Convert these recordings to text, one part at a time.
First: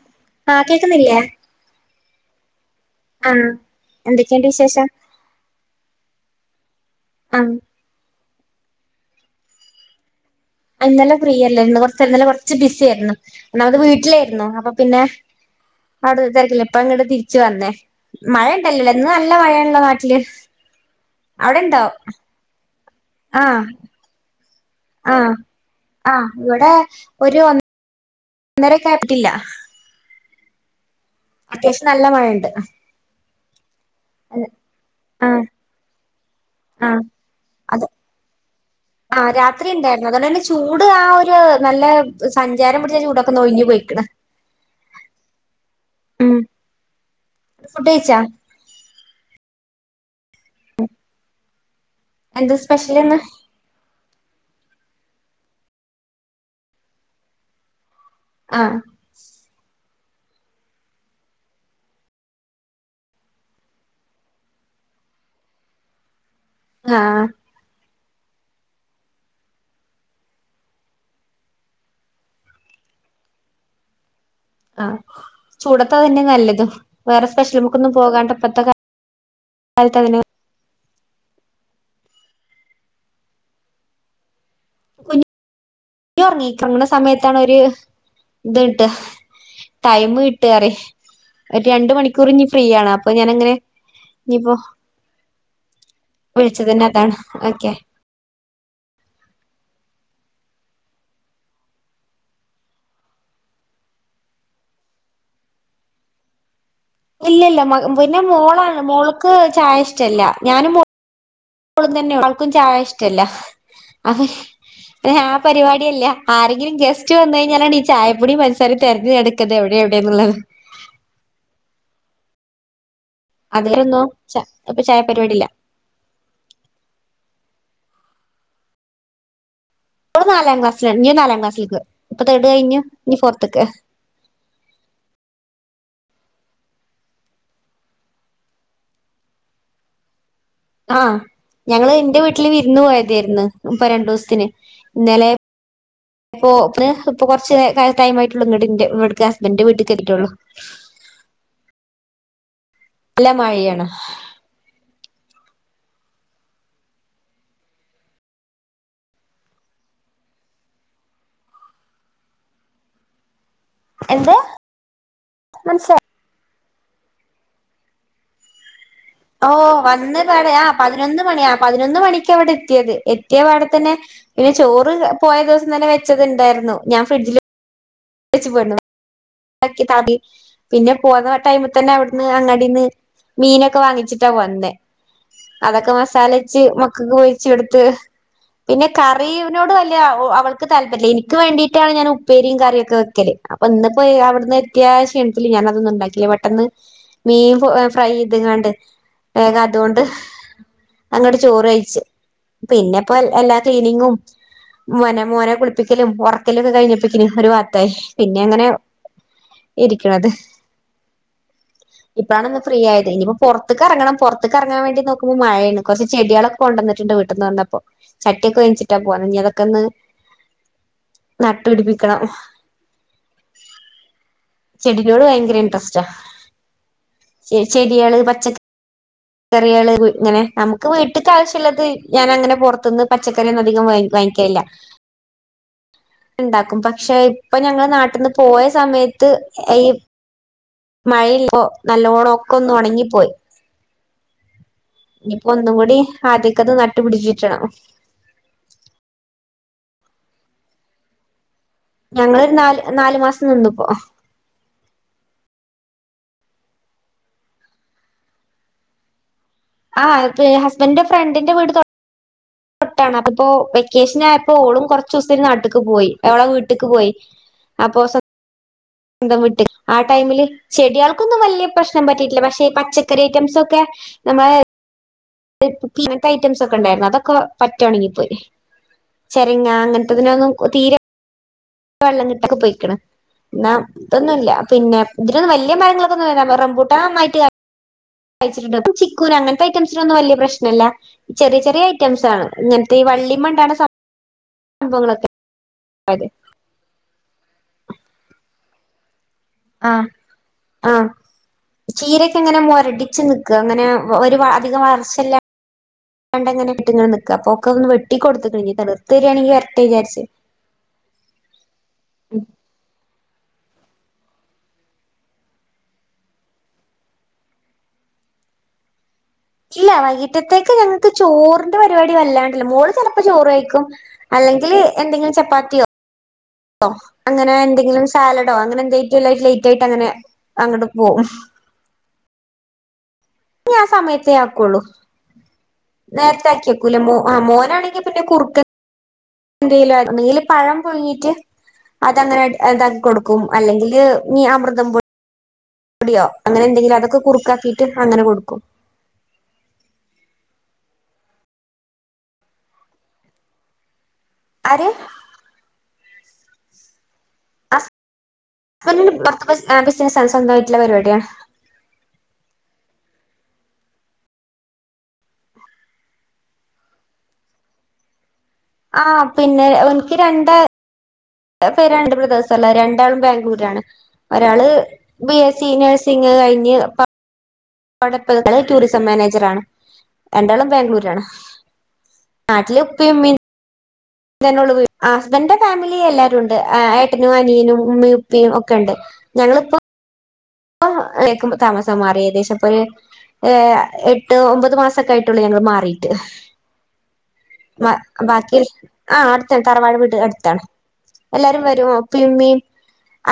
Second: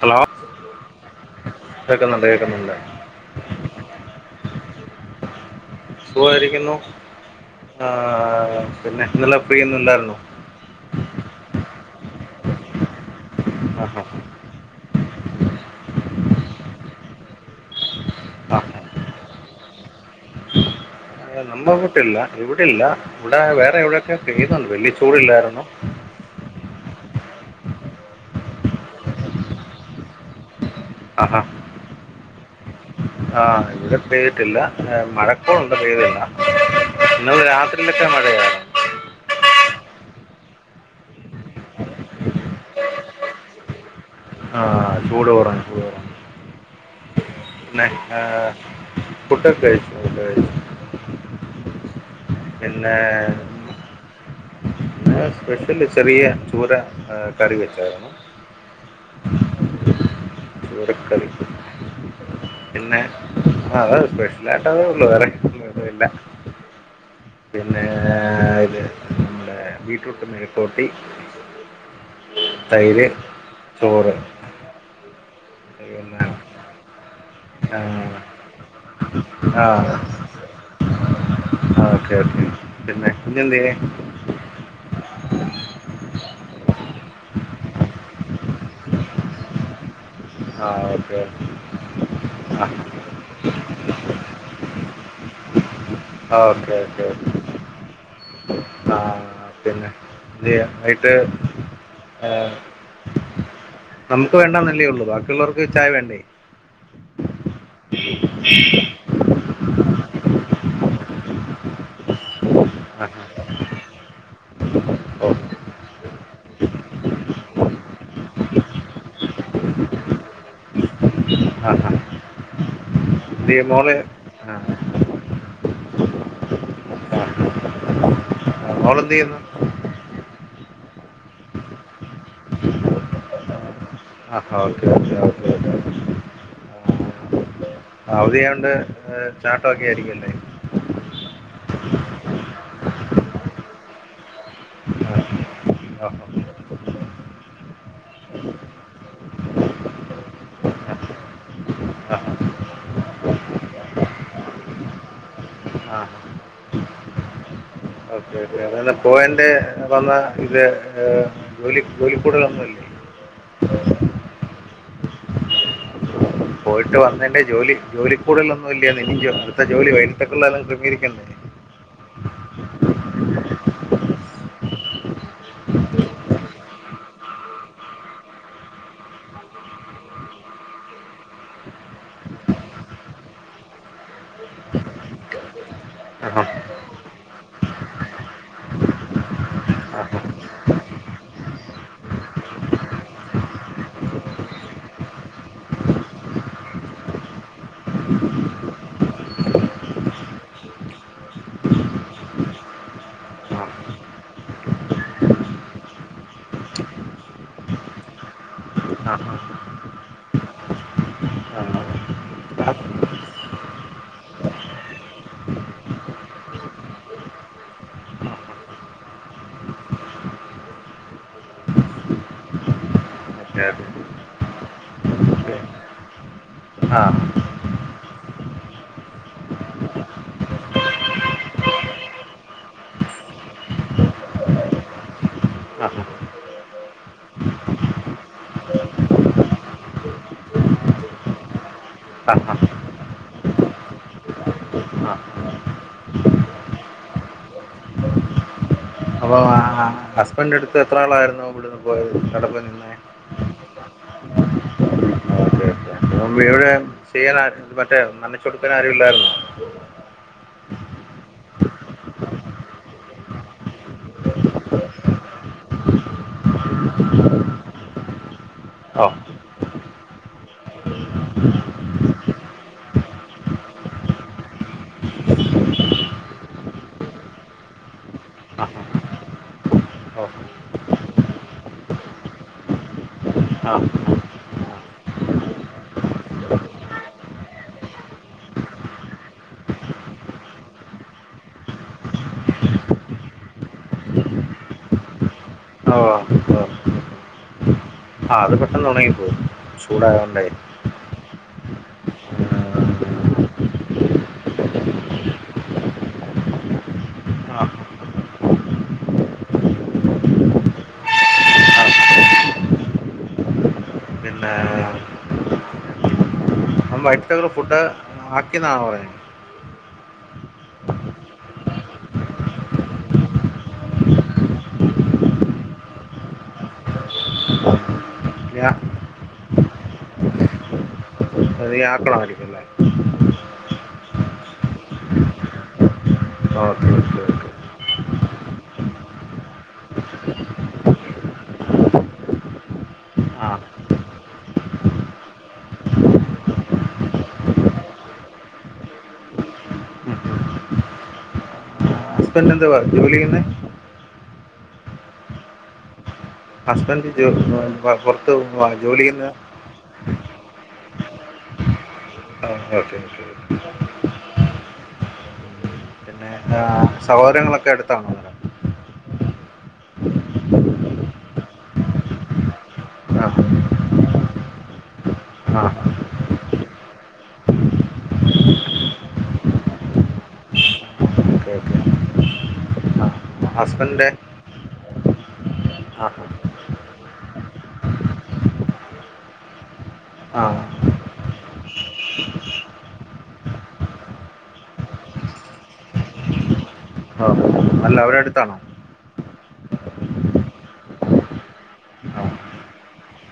Hello ആഹ കേക്കുന്നില്ലേ കേൾക്കുന്നുണ്ട് കേൾക്കുന്നുണ്ട് ആഹ എന്തൊക്കെയണ്ട് വിശേഷം സുഖമായിരിക്കുന്നു ആഹ് ആ പിന്നെ ഇന്നലെ പ്രീയൊന്നുല്ലായിരുന്നു ഇന്നലെ ഫ്രീയല്ലായിരുന്നു കൊറച്ചേ കൊറച്ച് ബിസി ആയിരുന്നു ഒന്നമത് ആഹാ വീട്ടിലായിരുന്നു അപ്പം പിന്നെ അവിടു തിരക്കില്ല ഇപ്പ അങ്ങോട്ട് തിരിച്ചു വന്നേ മഴ ഇണ്ടല്ലോല്ലോ ഇന്ന് നല്ല മഴയണല്ലോ നാട്ടില് നമ്മ അവിടെണ്ടോ വട്ടില്ല ഇവിടില്ല ഇവിടെ ആഹ് വേറെ എവിടെയൊക്കെ പേയുന്നുണ്ട് വലിയ ചുടില്ലാരുന്നു ആഹ ഇവിടെ ഒരു ഒന്നരൊക്കെ കാറ്റില്ല ആഹ അത്യാശ്യം നല്ല മഴയുണ്ട് ആഹ ഇവിടെ പെയ്തിട്ടില്ല മഴ കോൾ ഉണ്ട് പെയ്തില്ല. ആഹ ഇന്നലെ രാത്രിയിലൊക്കെ മഴയായിരുന്നു. ആ രാത്രി ഉണ്ടായിരുന്നു അതുകൊണ്ട് തന്നെ ചൂട് ആ ഒരു നല്ല സഞ്ചാരം പിടിച്ച ചൂടൊക്കെ നൊയിഞ്ഞ് പോയിക്ക്ണ്. ആഹ ചൂട് കുറഞ്ഞു ചൂട് കുറഞ്ഞു ഉം പിന്നെ ഫുഡ് കഴിച്ചാ ആ ഫുഡൊക്കെ കഴിച്ചോ? എന്താ പിന്നെ. സ്പെഷ്യൽ ഇന്ന് ഞൻ സ്പെഷ്യല് ചെറിയ ചൂത കറി വെച്ചായിരുന്നു. ആ ചൂരക്കറി. പിന്നെ ആ സ്പെഷ്യലായിട്ട് അതേ ഒള്ളു വേറെ ഇല്ല. ആഹ പിന്നെ ഇത് നമ്മുടെ ബീറ്റ്റൂട്ട് മെഴുക്കു വരട്ടി. തൈര് ചോറ്. ആ ചൂടത്ത് അ തന്നെ പിന്നെ നല്ലതും വേറെ. ആ സ്പെഷ്യലു പോകാതെ ഇപ്പത്തെ കാലത്ത് എങ്ങനെ ആ ഓക്കെ ഓക്കെ പിന്നെ [unintelligible] കുഞ്ഞ് കുഞ്ഞു റങ്ങി ഉറങ്ങ് ണ സമയത്താണൊരു ഇത്ട്ട്. ടൈം ആ കിട്ടറിയ ഓക്കെ ഒരു രണ്ട് മണിക്കൂർ ഇനി ഫ്രീ ആ ആണ് അപ്പൊ ഞാനങ്ങനെ ഇനിയിപ്പോ വിളിച്ച തന്നെ അതാണ് ഓക്കെ. ആഹ പിന്നെ [unintelligible] ആ നമുക്ക് വേണ്ട നല്ലേ ഒള്ളൂ ബാക്കിയുള്ളവർക്ക് ചായ വേണ്ടേ? ഇല്ലല്ല പിന്നെ മോളാണ് മോൾക്ക് ചായ ഇഷ്ടല്ല ഞാനും മോളു മോളും തന്നെ ഒള്ളു അവൾക്കും ചായ ആ ഇഷ്ടല്ല ആ അപ്പോ അ ഓ ആ പരിപാടിയില്ല ആരെങ്കിലും ഗസ്റ്റ് വന്നു കഴിഞ്ഞാലാണ് ചായപ്പൊടി പഞ്ചസാരിം തെരഞ്ഞ് നടക്ക. എവിടെ എവിടെന്നുള്ളത്. ആഹ ആ ഇത് അതി കൊന്നത് ച ഇപ്പൊ ചായ പരിപാടി ഇല്ല. അമോളെന്ത് ചെയ്യുന്നു? ഓള് നാലാം ക്ലാസില ഇനി നാലാംക്സ്സിക്ക് ഇപ്പ തേർഡ് കഴിഞ്ഞു ഇനി ഫോർത്ത്ക്ക്. ആ ഓക്കെ ഓക്കെ ഓക്കെ. അവധിയോണ്ട് ചാട്ടൊക്കെ ആയിരിക്കുംല്ലേ? ആഹ ഞങ്ങള് എന്റെ വീട്ടില് വിരുന്ന് പോയതായിരുന്നു ഇപ്പൊ രണ്ടു ദിവസത്തിന് ഇന്നലെ. ആ ആ [unintelligible] ഇപ്പൊ കുറച്ച്ടൈമായിട്ടുള്ളു ഇങ്ങട്ടിന്റെ ഹസ്ബൻഡറ് വീട്ടിൽക്ക് എത്തി ട്ടൊള്ളു. നല്ല മഴയാണ്. ആ ആ ഓക്കെ ഓക്കെ [unintelligible] ഇത്. ജോലി ജോലിക്കൂടലൊന്നുംല്ലേ? എന്ത് മനസ്സിലായില. പോയിട്ട് വന്നതിന്റെ ജോലി ജോലി കൂടുലൊന്നുലേന്ന്. ഓ അടുത്ത വന്ന് പാ ട പതിനൊന്ന് മണിക്ക് പതിനൊന്ന് മണക്ക്വിട. എത്തിയത് എത്തിയ പാടെ തന്നെ ചോറ് പോയ ദിവസം തന്നെ വെച്ചത് ണ്ടായിരുന്നു ഞാൻ ഫ്രിഡ്ജില് വെച്ച് പോയിരുന്നു. [unintelligible] പിന്നെ പോന്ന ടൈമ് തന്നെ അവിടുന്ന് അങ്ങാടിന്ന് മീനൊക്കെ വാങ്ങിച്ചിട്ടാ പോന്നേ. അതൊക്കെ മസാല വെച്ച് മക്കൾക്ക് പൊരിച്ച് കൊടുത്ത് പിന്നെ കറിനോട് വല അവൾക്ക് താല്പര്യല്ല എനിക്ക് വേണ്ടീട്ടാണ് ഞാൻ ഉപ്പേരിയും കറിയും ഒക്കെ വെക്കല്. അപ്പൊ ഇന്ന്പ്പോയി അവിടുന്ന് എത്തിയാ ക്ഷീണത്തി ല് ഞാന് അതൊന്നും ഉണ്ടാക്കില്ല പെട്ടെന്ന്. മീൻ ഫ്രൈ ചെയ്തങ്ങാണ്ട് വേഗ അതുകൊണ്ട് അങ്ങോട്ട് ചോറ് കയിച്ചു പിന്നെപ്പോ എല്ലാ ആ ക്ലീനിങ്ങും മോനെ മോനെ കുളിപ്പിക്കലും ഉറക്കലു ഒക്കെ കഴിഞ്ഞപ്പത്തീന് ഒരു വാത്തായി പിന്നെ അങ്ങനെ ആഹ് ഇരിക്കണത് [inaudible] ഇപ്പാണ് ഒന്ന് ആ. ഫ്രീയായത് ഇനിപ്പൊ പൊറത്ത് കറങ്ങണം പൊറത്ത് കറങ്ങാവേണ്ടി നോക്കുമ്പോ മഴയാണ് കൊറച്ച് ചെടികളൊ- കൊണ്ടന്നിട്ടുണ്ട് വീട്ട്ന്ന് വന്നപ്പോ ചട്ടിയൊക്കെ വേച്ചിട്ടാ പോന്നേ ഇനിയതൊക്കെന്ന് നട്ടുപിടിപ്പിക്കണം. ഓക്കെ ചെടിനോട് പയങ്കര ഇൻട്രസ്റ്റാ ആഹ് ഈ ചെടികള് പച്ച- കറികള് ഇങ്ങനെ നമുക്ക് വീട്ടക്കാവശ്യള്ളത് ഞാൻ അങ്ങനെ പൊറത്തുനിന്ന് പച്ചക്കറിയൊന്നും അധികം വ വാങ്ങിക്കയില്ല. [inaudible] ആഹാ ഇണ്ടാക്കും പക്ഷെ ഇപ്പൊ ഞങ്ങള് നാട്ടീന്ന് പോയ സമയത്ത് എയ് മഴല്ല ഓ നല്ലോണം ആ ഒക്കൊന്ന് ആ ഒണങ്ങിപ്പോയ് ആ ഇനിയിപ്പോ ഒന്നുകൂടി ആദ്യക്കത് നട്ടു പിടിച്ചിട്ടണോ അപ്പൊ ആഹാ ഹസ്ബൻഡടുത്ത് എത്ര നാളാരുന്നു ഇവിടുന്ന് പോയത് അടപോയ്നിന്നെ പോ മുമ്പിവടെ ചെയ്യാനാ മറ്റേ നനച്ച് കൊടുക്കാൻ ആരുവില്ലാരുന്നോ ആ പ് ഹസ്ബൻഡന്റെ ഫ്രണ്ടിന്റെ വീട് തൊ- തൊട്ടാണ് അപ്പോ വെക്കേഷനായപ്പോ ഓളും കൊറച്ചൂസത്തേന് നാട്ടിക്ക് പോയ് എവടെ വീ- ട്ടിക്ക്പ്പോയ് അപ്പൊ ഓഹ് സ്വന്തം വിട്ടി ആ ടൈമില് ചെടിയൾക്കൊന്നും വല്ല്യ പ്രശ്നം പറ്റീട്ടില്ല പക്ഷെ പച്ചക്കറി ഐറ്റംസൊക്കെ നമ്മളെ ഇങ്ങനത്തെ ഐറ്റംസൊക്കെ ഒണ്ടാരുന്നു അതൊക്കെ പറ്റെ ഒണങ്ങി പോയ് ആ ചരങ്ങാ ഓ അങ്ങനത്തതിനൊന്നും തീരെ വെള്ളം കിട്ടൊക്കെ പോയ്ക്കണ് എന്നാ ആ ഇതൊന്നും ഇല്ലാ പിന്നെ ഇതില് വല്യാ മരങ്ങളൊക്കെ ഒന്നുവരാ റംമ്പൂട്ടാനൊന്നായിട്ടില്ലാ കഴിച്ചിട്ടുണ്ട് പ്പൂ ചിക്കൂനങ്ങനത്തെ ഐറ്റംസിനൊന്നും ഒന്നും വല്ല്യ പ്രശ്നല്ല ചെറിയ ചെറിയ ഐറ്റംസ്സാണ് ഇങ്ങനത്തെ ഈ വള്ളിമണ്ടാണ് സാ സംഭവങ്ങളൊക്കെ അതെ ഇപ്പാ ആഹ് അത് പെട്ടെന്നുണങ്ങിപ്പോവും ചൂടായോണ്ടേ ചീരെക്കെ ഇങ്ങനെ മൊരടിച്ച് നിക്കാ ഇങ്ങനെ ഒരുപാ അധികം വളർച്ചില്ലാ- പണ്ടെങ്ങനായിട്ട് ഇങ്ങനെ നിക്കാ ആ ആ. അപ്പൊക്കെ ഒന്ന് വെട്ടി കൊടുത്തിക്കണ് ഇനി തളിർ ത്തുരാണെങ്കിൽ വരട്ടേ വിചാരിച്ച് പിന്നെ അ വൈട്ടൊരു ഫുഡ് ആക്കിന്നാണോ പറഞ്ഞേ ഇല്ലാ വൈകിട്ടത്തേക്ക് ഞങ്ങക്ക് ചോറിന്റെ പരിപാടി വല്ലാണ്ടില്ലാ മോള് ചെലപ്പോ ചോറ് കയിക്കും അല്ലെങ്കിൽ എന്തെങ്കിലും ചപ്പാത്തിയോ ഓഹ് അങ്ങനെ എന്തെങ്കിലും സ്- സാലഡോ ഞാ അങ്ങനെ എന്തേ റ്റു ലെയ് ലെയ്റ്റായിട്ട് അങ്ങനെ അങ്ങട്ട് പോവും അത് ഈ ആക്കളമായിരിക്കുംല്ലേ ഞാ ആഹ് സമയത്തേ ആക്കുള്ളൂ നേരത്തെ ഓക്കെ ആക്കിവെക്കൂല മൂ ഓക്കെ ആ ഓക്കെ മോനാണെങ്കി പിന്നെ കൂ എന്തേലുആയിട്ടൊണ്ടകില് പഴം പുഴുങ്ങീറ്റ് അതങ്ങനെ എതാക്കി കൊടുക്കും ആ അല്ലെങ്കില് നീ അമൃതം പോ- പൊടിയോ അങ്ങനെന്തെങ്കിലും അതൊക്കെ കുറുക്കാക്കീട്ട് അങ്ങനെ കൊടുക്കും ഹസ്ബൻ്റെന്തുവാ ജോലിചെയ്യ്ന്നേ ആരെ ഹസ്ബന്റ് [unintelligible] [unintelligible] [unintelligible] സ്വന്തമായിട്ടുള്ള പരിപാടിയാണ് [inaudible] ആഹ് സഹോദരങ്ങളൊക്കെ എടുത്താണോ- ആഹ് പിന്നെ ഒനിക്ക് രണ്ട്- പ്പ രണ്ട് ബ്രദേഴ്സ് ള്ളൂ രണ്ടാളും ആ ബാംഗ്ലൂരാണ് ഒരാള് ബി എസ് ആ സി നേഴ്സ്- സിംഗ് കഴിഞ്- [unintelligible] ടൂറിസം മാനേജർ ആണ്- രണ്ടാളും ബാംഗ്ലൂരാണ് നാട്ടിൽ ഉപ്പേം ഉമ്മേം ഹസ്ബെന്റെ [unintelligible] ഹസ്ബന്റെ ഫാമിലി എല്ലാരും ഉ- ഏട്ടനും അനിയനും ഉമ്മി ഉപ്പിയും ഒക്കെ ഉണ്ട് ഞങ്ങളിപ്പോ- ആഹ് [unintelligible] താമസം മാറി ഏകദേശം ഇപ്പൊരു- ഏഹ് എട്ട് ഒമ്പത് മാസൊക്കെ ആയിട്ടുള്ളൂ ഞങ്ങൾ മാറിട്ട്- ആ അല്ല അവരടുത്താണോ ബാക്കി ആഹ് അടുത്താണ് തറവാട് വീട് അടുത്താണ് എല്ലാരും വരും ഉപ്പേം ആ ഉമ്മേം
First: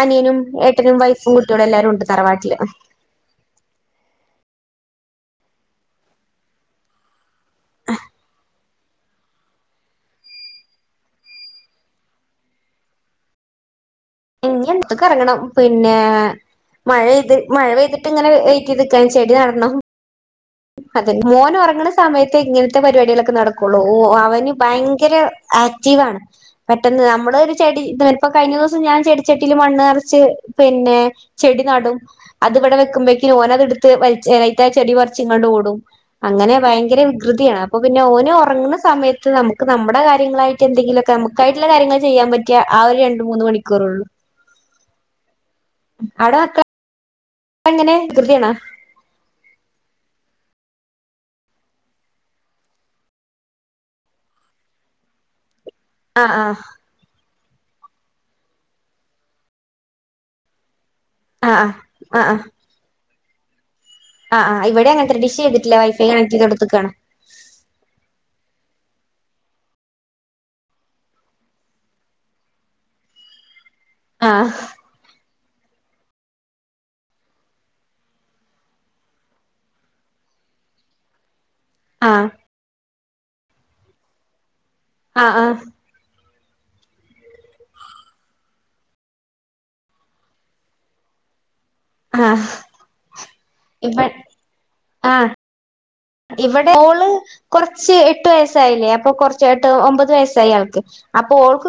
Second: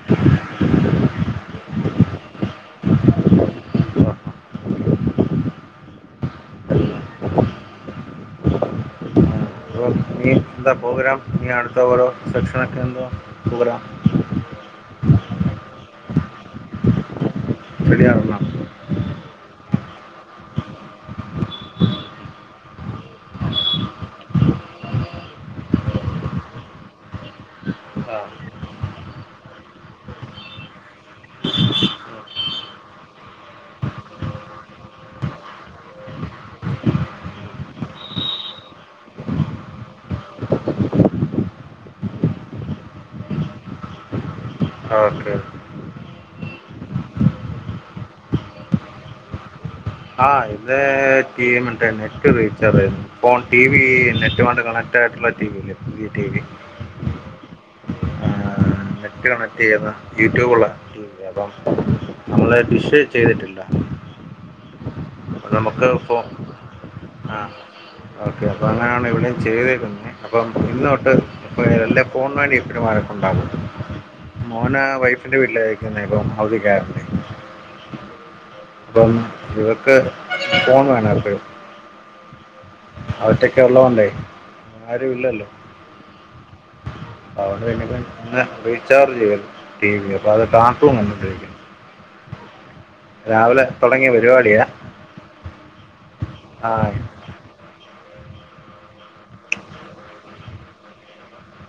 അനിയനും ഏട്ടനും വൈഫും കുട്ടിയോളും എല്ലാരും ഉണ്ട് തറവാട്ടില് ആ. അഹ് [unintelligible] എന്താ പ്രോഗ്രാം ഇനി അടുത്ത ഓരോ സെക്ഷനോക്കെ എന്തോ പ്രോഗ്രാം- ഇഞ്ഞി [unintelligible] കറങ്ങണം പിന്നെ മഴ പെയ്ത് മഴ പെയ്തിട്ട് ഇങ്ങനെ റെഡിയാണല്ലോ [unintelligible] ചെടി നടണം അതെ മോന് ഉറങ്ങണ സമയത്തെ ഇങ്ങനത്തെ പരിപാടികളൊക്കെ നടക്കുള്ളൂ ഓഹ് അവന് ഭയങ്കര ആക്റ്റീവാണ് പെട്ടന്ന് നമ്മള് ഒരു ചെടി ആ ഇപ്പോ കഴിഞ്ഞ ദിവസം ഞാൻ ചെടിച്ചെട്ടിൽ മണ്ണ് നിറച്ച് പിന്നെ ചെടി നടും അതിവിടെ വെക്കുമ്പോക്കി ഓന് അതെടുത്ത് വലിച് അയ്തേ ചെടി പറിച്ചിങ്ങാണ്ട് ഓടും അങ്ങനെ ഭയങ്കര വികൃതിയാണ് അപ്പൊ പിന്നെ ഓന് ഉറങ്ങുന്ന സമയത്ത് നമ്മക്ക് നമ്മടെ കാര്യങ്ങളായി യിട്ട് എന്തങ്കിലുമൊക്കെ നമ്മുക്കായിട്ടുള്ള കാര്യങ്ങൾ ചെയ്യാൻ പറ്റിയ ആ ഒരു രണ്ട് മൂന്ന് മണിക്കൂറേ ഉള്ളൂ ഓക്കെ [unintelligible] എങ്ങനെ വികൃതിയണാ ആഹ് [unintelligible] നെറ്റ് റീചാർജ് ആയിണ്ട് ഇപ്പൊ ടി വി നെറ്റ് കൊണ്ട് കണക്ട് ആയിട്ടുള്ള ടി വി ല്ലേ പുതിയ ആഹ് ടിവി ആഹ് ആഹ് നെറ്റ് കണക്ട് ചെയ്യുന്ന യൂട്യൂബ് ഉള്ള യേപം ആഹ് ആഹ് ആഹ് നമ്മള് ഡിഷ് ചെയ്തിട്ടില്ല ആഹ് ആഹ് ഇവിടെ അങ്ങന ത്തന്നെ ഡിഷ്‌യ്തിട്ടില്ല വൈഫൈ കണക്ട്യ്ത് കൊടുത്ത്ക്കാണ് ആഹ് ഓക്കെ അപ്പൊ അങ്ങനെയാണ് ഇവിടെയും ചെയ്തേക്കുന്നേ അപ്പം ഇന്ന് തൊട്ട് അപ്പൊ എല്ലാം ഫോണ്ന് വേണ്ടി വഴക്കുണ്ടക്കുന്നെ ആഹ് മോന് വൈ വൈഫിന്റെ വീട്ടില നികുന്നെ [unintelligible] അപ്പം ഇവക്ക് ഫോൺ വേണ എപ്പേഴും ആഹ് അവറ്റൊക്കെ ഉള്ളണ്ടേ ആരും ആഹ് ഇല്ലല്ലോ ആഹ് [unintelligible] റീചാർജ് ചെയ്യാ ടി വി അപ്പൊ അത് കാർട്ടൂൺ കണ്ടിട്ടിരിക്കാണ് ആഹ് രാവിലെ ഇവ തുടങ്ങിയ പരിപാടിയാ ആഹ് ഇവിടെ ഓള് കുറച്ച് എട്ട് വയസ്സായില്ലേ അപ്പൊ കൊറച്ച് എട്ട് ഒമ്പത് വയസ്സായി ആൾക്ക് അപ്പൊ ഓൾക്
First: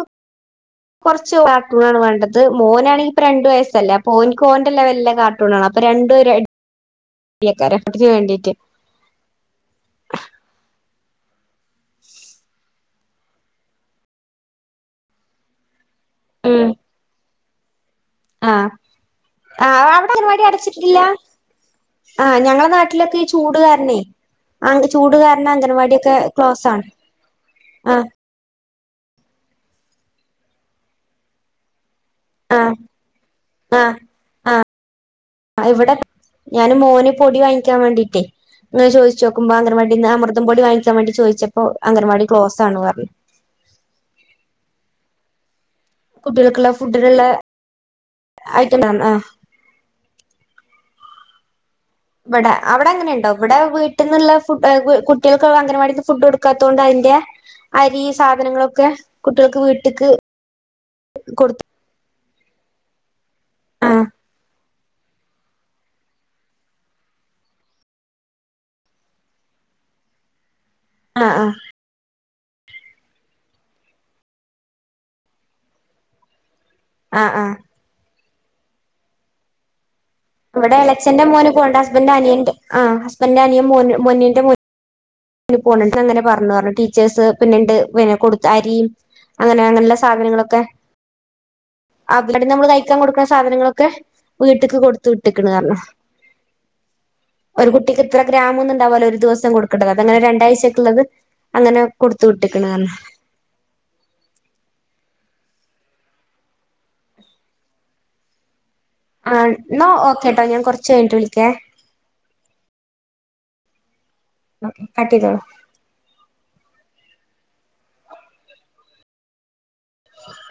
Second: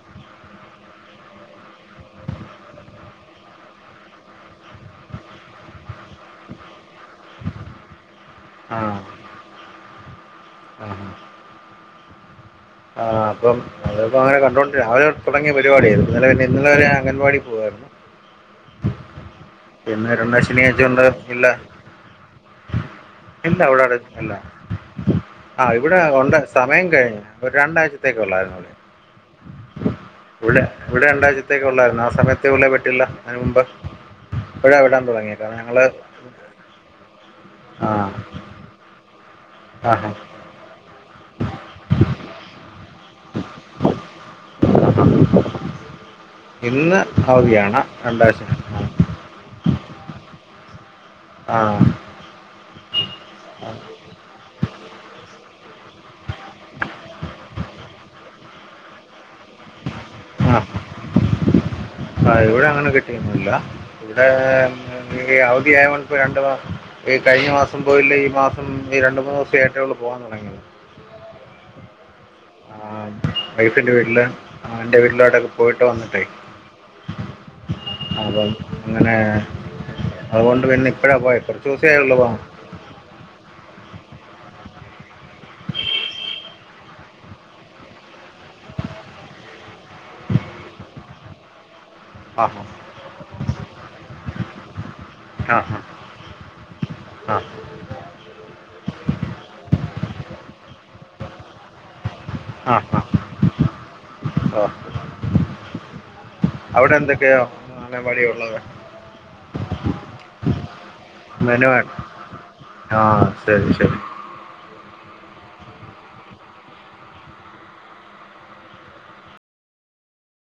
കുറച്ച് കാർട്ടൂണാണ് വേണ്ടത് മോനാണെങ്കി ഇപ്പൊ രണ്ട് വയസ്സല്ലേ അപ്പൊ ഓൻക്ക് ഓന്റെ ലെവൽലെ കാർ ട്ടൂണാണ് അപ്പൊ രണ്ടും അടിയേകാരം [unintelligible] വേണ്ടിട്ട് ആഹ് ആഹ് ആഹ് ആഹ് അപ്പം നമ്മളിപ്പോ അങ്ങനെ കണ്ടുകൊണ്ട്ക്ക രാവിലെതൊട്ട് തുടങ്ങിയ പരിപാടിയായിത് ഇന്നലെ പിന്നെ ഉം ഇന്നലെ വരെ അംഗൻവാടി പോവായിരുന്നു ആഹ് ആ അവിടെ പിന്നെ രണ്ടാം അംഗനവാടി ശനിയാഴ്ച അടച്ചിട്ടില്ല കൊണ്ട് ഇല്ല ആഹ് ഞങ്ങളെ നാട്ടിലൊക്കെ ഈ ചൂട് ഇല്ല ഇവിടെ അടു കാരണേ ഇല്ല ആങ്ങ്ക്ക് ചൂട് കാരണം ആ ഇവിടെ അംഗനവാടിയൊക്കെ ഉണ്ട് ക്ലോസ് ആണ് സമയം കഴിഞ്ഞു ഒരു രണ്ടാഴ്ചത്തേക്കേ ഉള്ളായിരുന്നത് ഇവിടെ ഇവിടെ രണ്ടാഴ്ചത്തേക്കേ ഉള്ളായിരുന്നു ആ സമയത്ത് [unintelligible] മുമ്പേ ആഹ് വിട്ടില്ല അതിന് മുമ്പ് ആഹ് ആഹ് ഇപ്പഴാ വിടാൻ തുടങ്ങിയെ കാരണം ഞങ്ങള് ഇവിടെ ഞാന് മോന് പൊടി വാങ്ങിക്കാൻ വേണ്ടീട്ടേ അങ്ങനെ ചോദിച്ചു നോക്കുമ്പോ ആ അങ്കനവാടീന്ന് അമൃ തം പൊടി വാങ്ങിക്കാൻ വേണ്ടി ചോദിച്ചപ്പോ അംഗനവാടി ക്ലോസ് ആന്ന് പറഞ്ഞ് കുട്ടികൾക്കുള്ള ഇന്ന് ഫുഡിലുള്ള അവധിയാണ് രണ്ടാഴ്ച ഐറ്റം ആണ് ആഹ് ഇവിടെ അവിടെ അങ്ങനെയുണ്ടോ ഇവിടെ വീ വീട്ടീന്നുള്ള ഫു കുട്ടികൾക്ക് അംഗനവാടിത്തെ ഫുഡ് കൊടുക്കാത്തോണ്ട് അതിന്റെ അരി സാധനങ്ങളുമൊക്കെ കുട്ടികൾക്ക് വീട്ടിക്ക് ആഹ് ആഹ് ഇവിടെ അങ്ങനെ കിട്ടിയൊന്നുമില്ല ആ ഇവിടെ ടെ അവധിയായോണ്ട് ഇപ്പോ രണ്ട് മാസ ഈ കഴിഞ്ഞ മാസം പോയില്ല ഈ മാസം ഈ രണ്ടു മൂന്ന് ദിവസേ ആയിട്ടേയുള്ളു പോവാൻ തുടങ്ങിയത് ആഹ് ആഹ് ആഹ് വൈഫിന്റെ വീട്ടില് ആഹ് എന്റെ വീട്ടിലായിട്ടുക്കെ പോയിട്ട് വന്നിട്ടെ ആഹ് ആഹ് അതെ അങ്ങനെ അതുകൊണ്ട് പിന്നെ ഇപ്പഴാ പോയേ കുറച്ചുസേ ആയുള്ളു പോ ആഹ് ഹസ്ബന്റെ അനിയൻ മോന അനിയന്റെ മോനും [unintelligible] അങ്ങനെ പറഞ്ഞെന്ന് പറഞ്ഞു ടീച്ചേഴ്സ് പിന്നെണ്ട് കൊടുത്ത അരി അങ്ങനെയുള്ള സാധനങ്ങളൊക്കെ [inaudible] ആ [unintelligible] ഹാ നമ്മള് കയിക്കാൻ കൊടുക്കണ സാധനങ്ങളൊക്കെ വീട്ടിക്ക് കൊടുത്ത് വിട്ടേക്കണ് ആ പറഞ്ഞ ഹാ ആ ഒരു കുട്ടിക്ക് ഇത്ര ഗ്രാമെന്നു ഉണ്ടാവുവല്ലോ ഒരു ദിവസം കൊടുക്കണ്ടത് അങ്ങനെ രണ്ടാഴ്ചയ്ക്ക് ഉള്ളത് അങ്ങനെ കൊടുത്ത് വിട്ടേക്കണ കാരണം ആഹ് അവിടെ എന്തൊക്കെയാ അംഗൻവാടിയിൽ ഉള്ളത് ആഹ് എന്നാ ഓക്കെട്ടോ ഞാൻ കുറച്ച് കഴി മെനു വേണം ആഹ് ശരി ശരി ഓക്കെ കട്ട് ചെയ്തോളു [inaudible]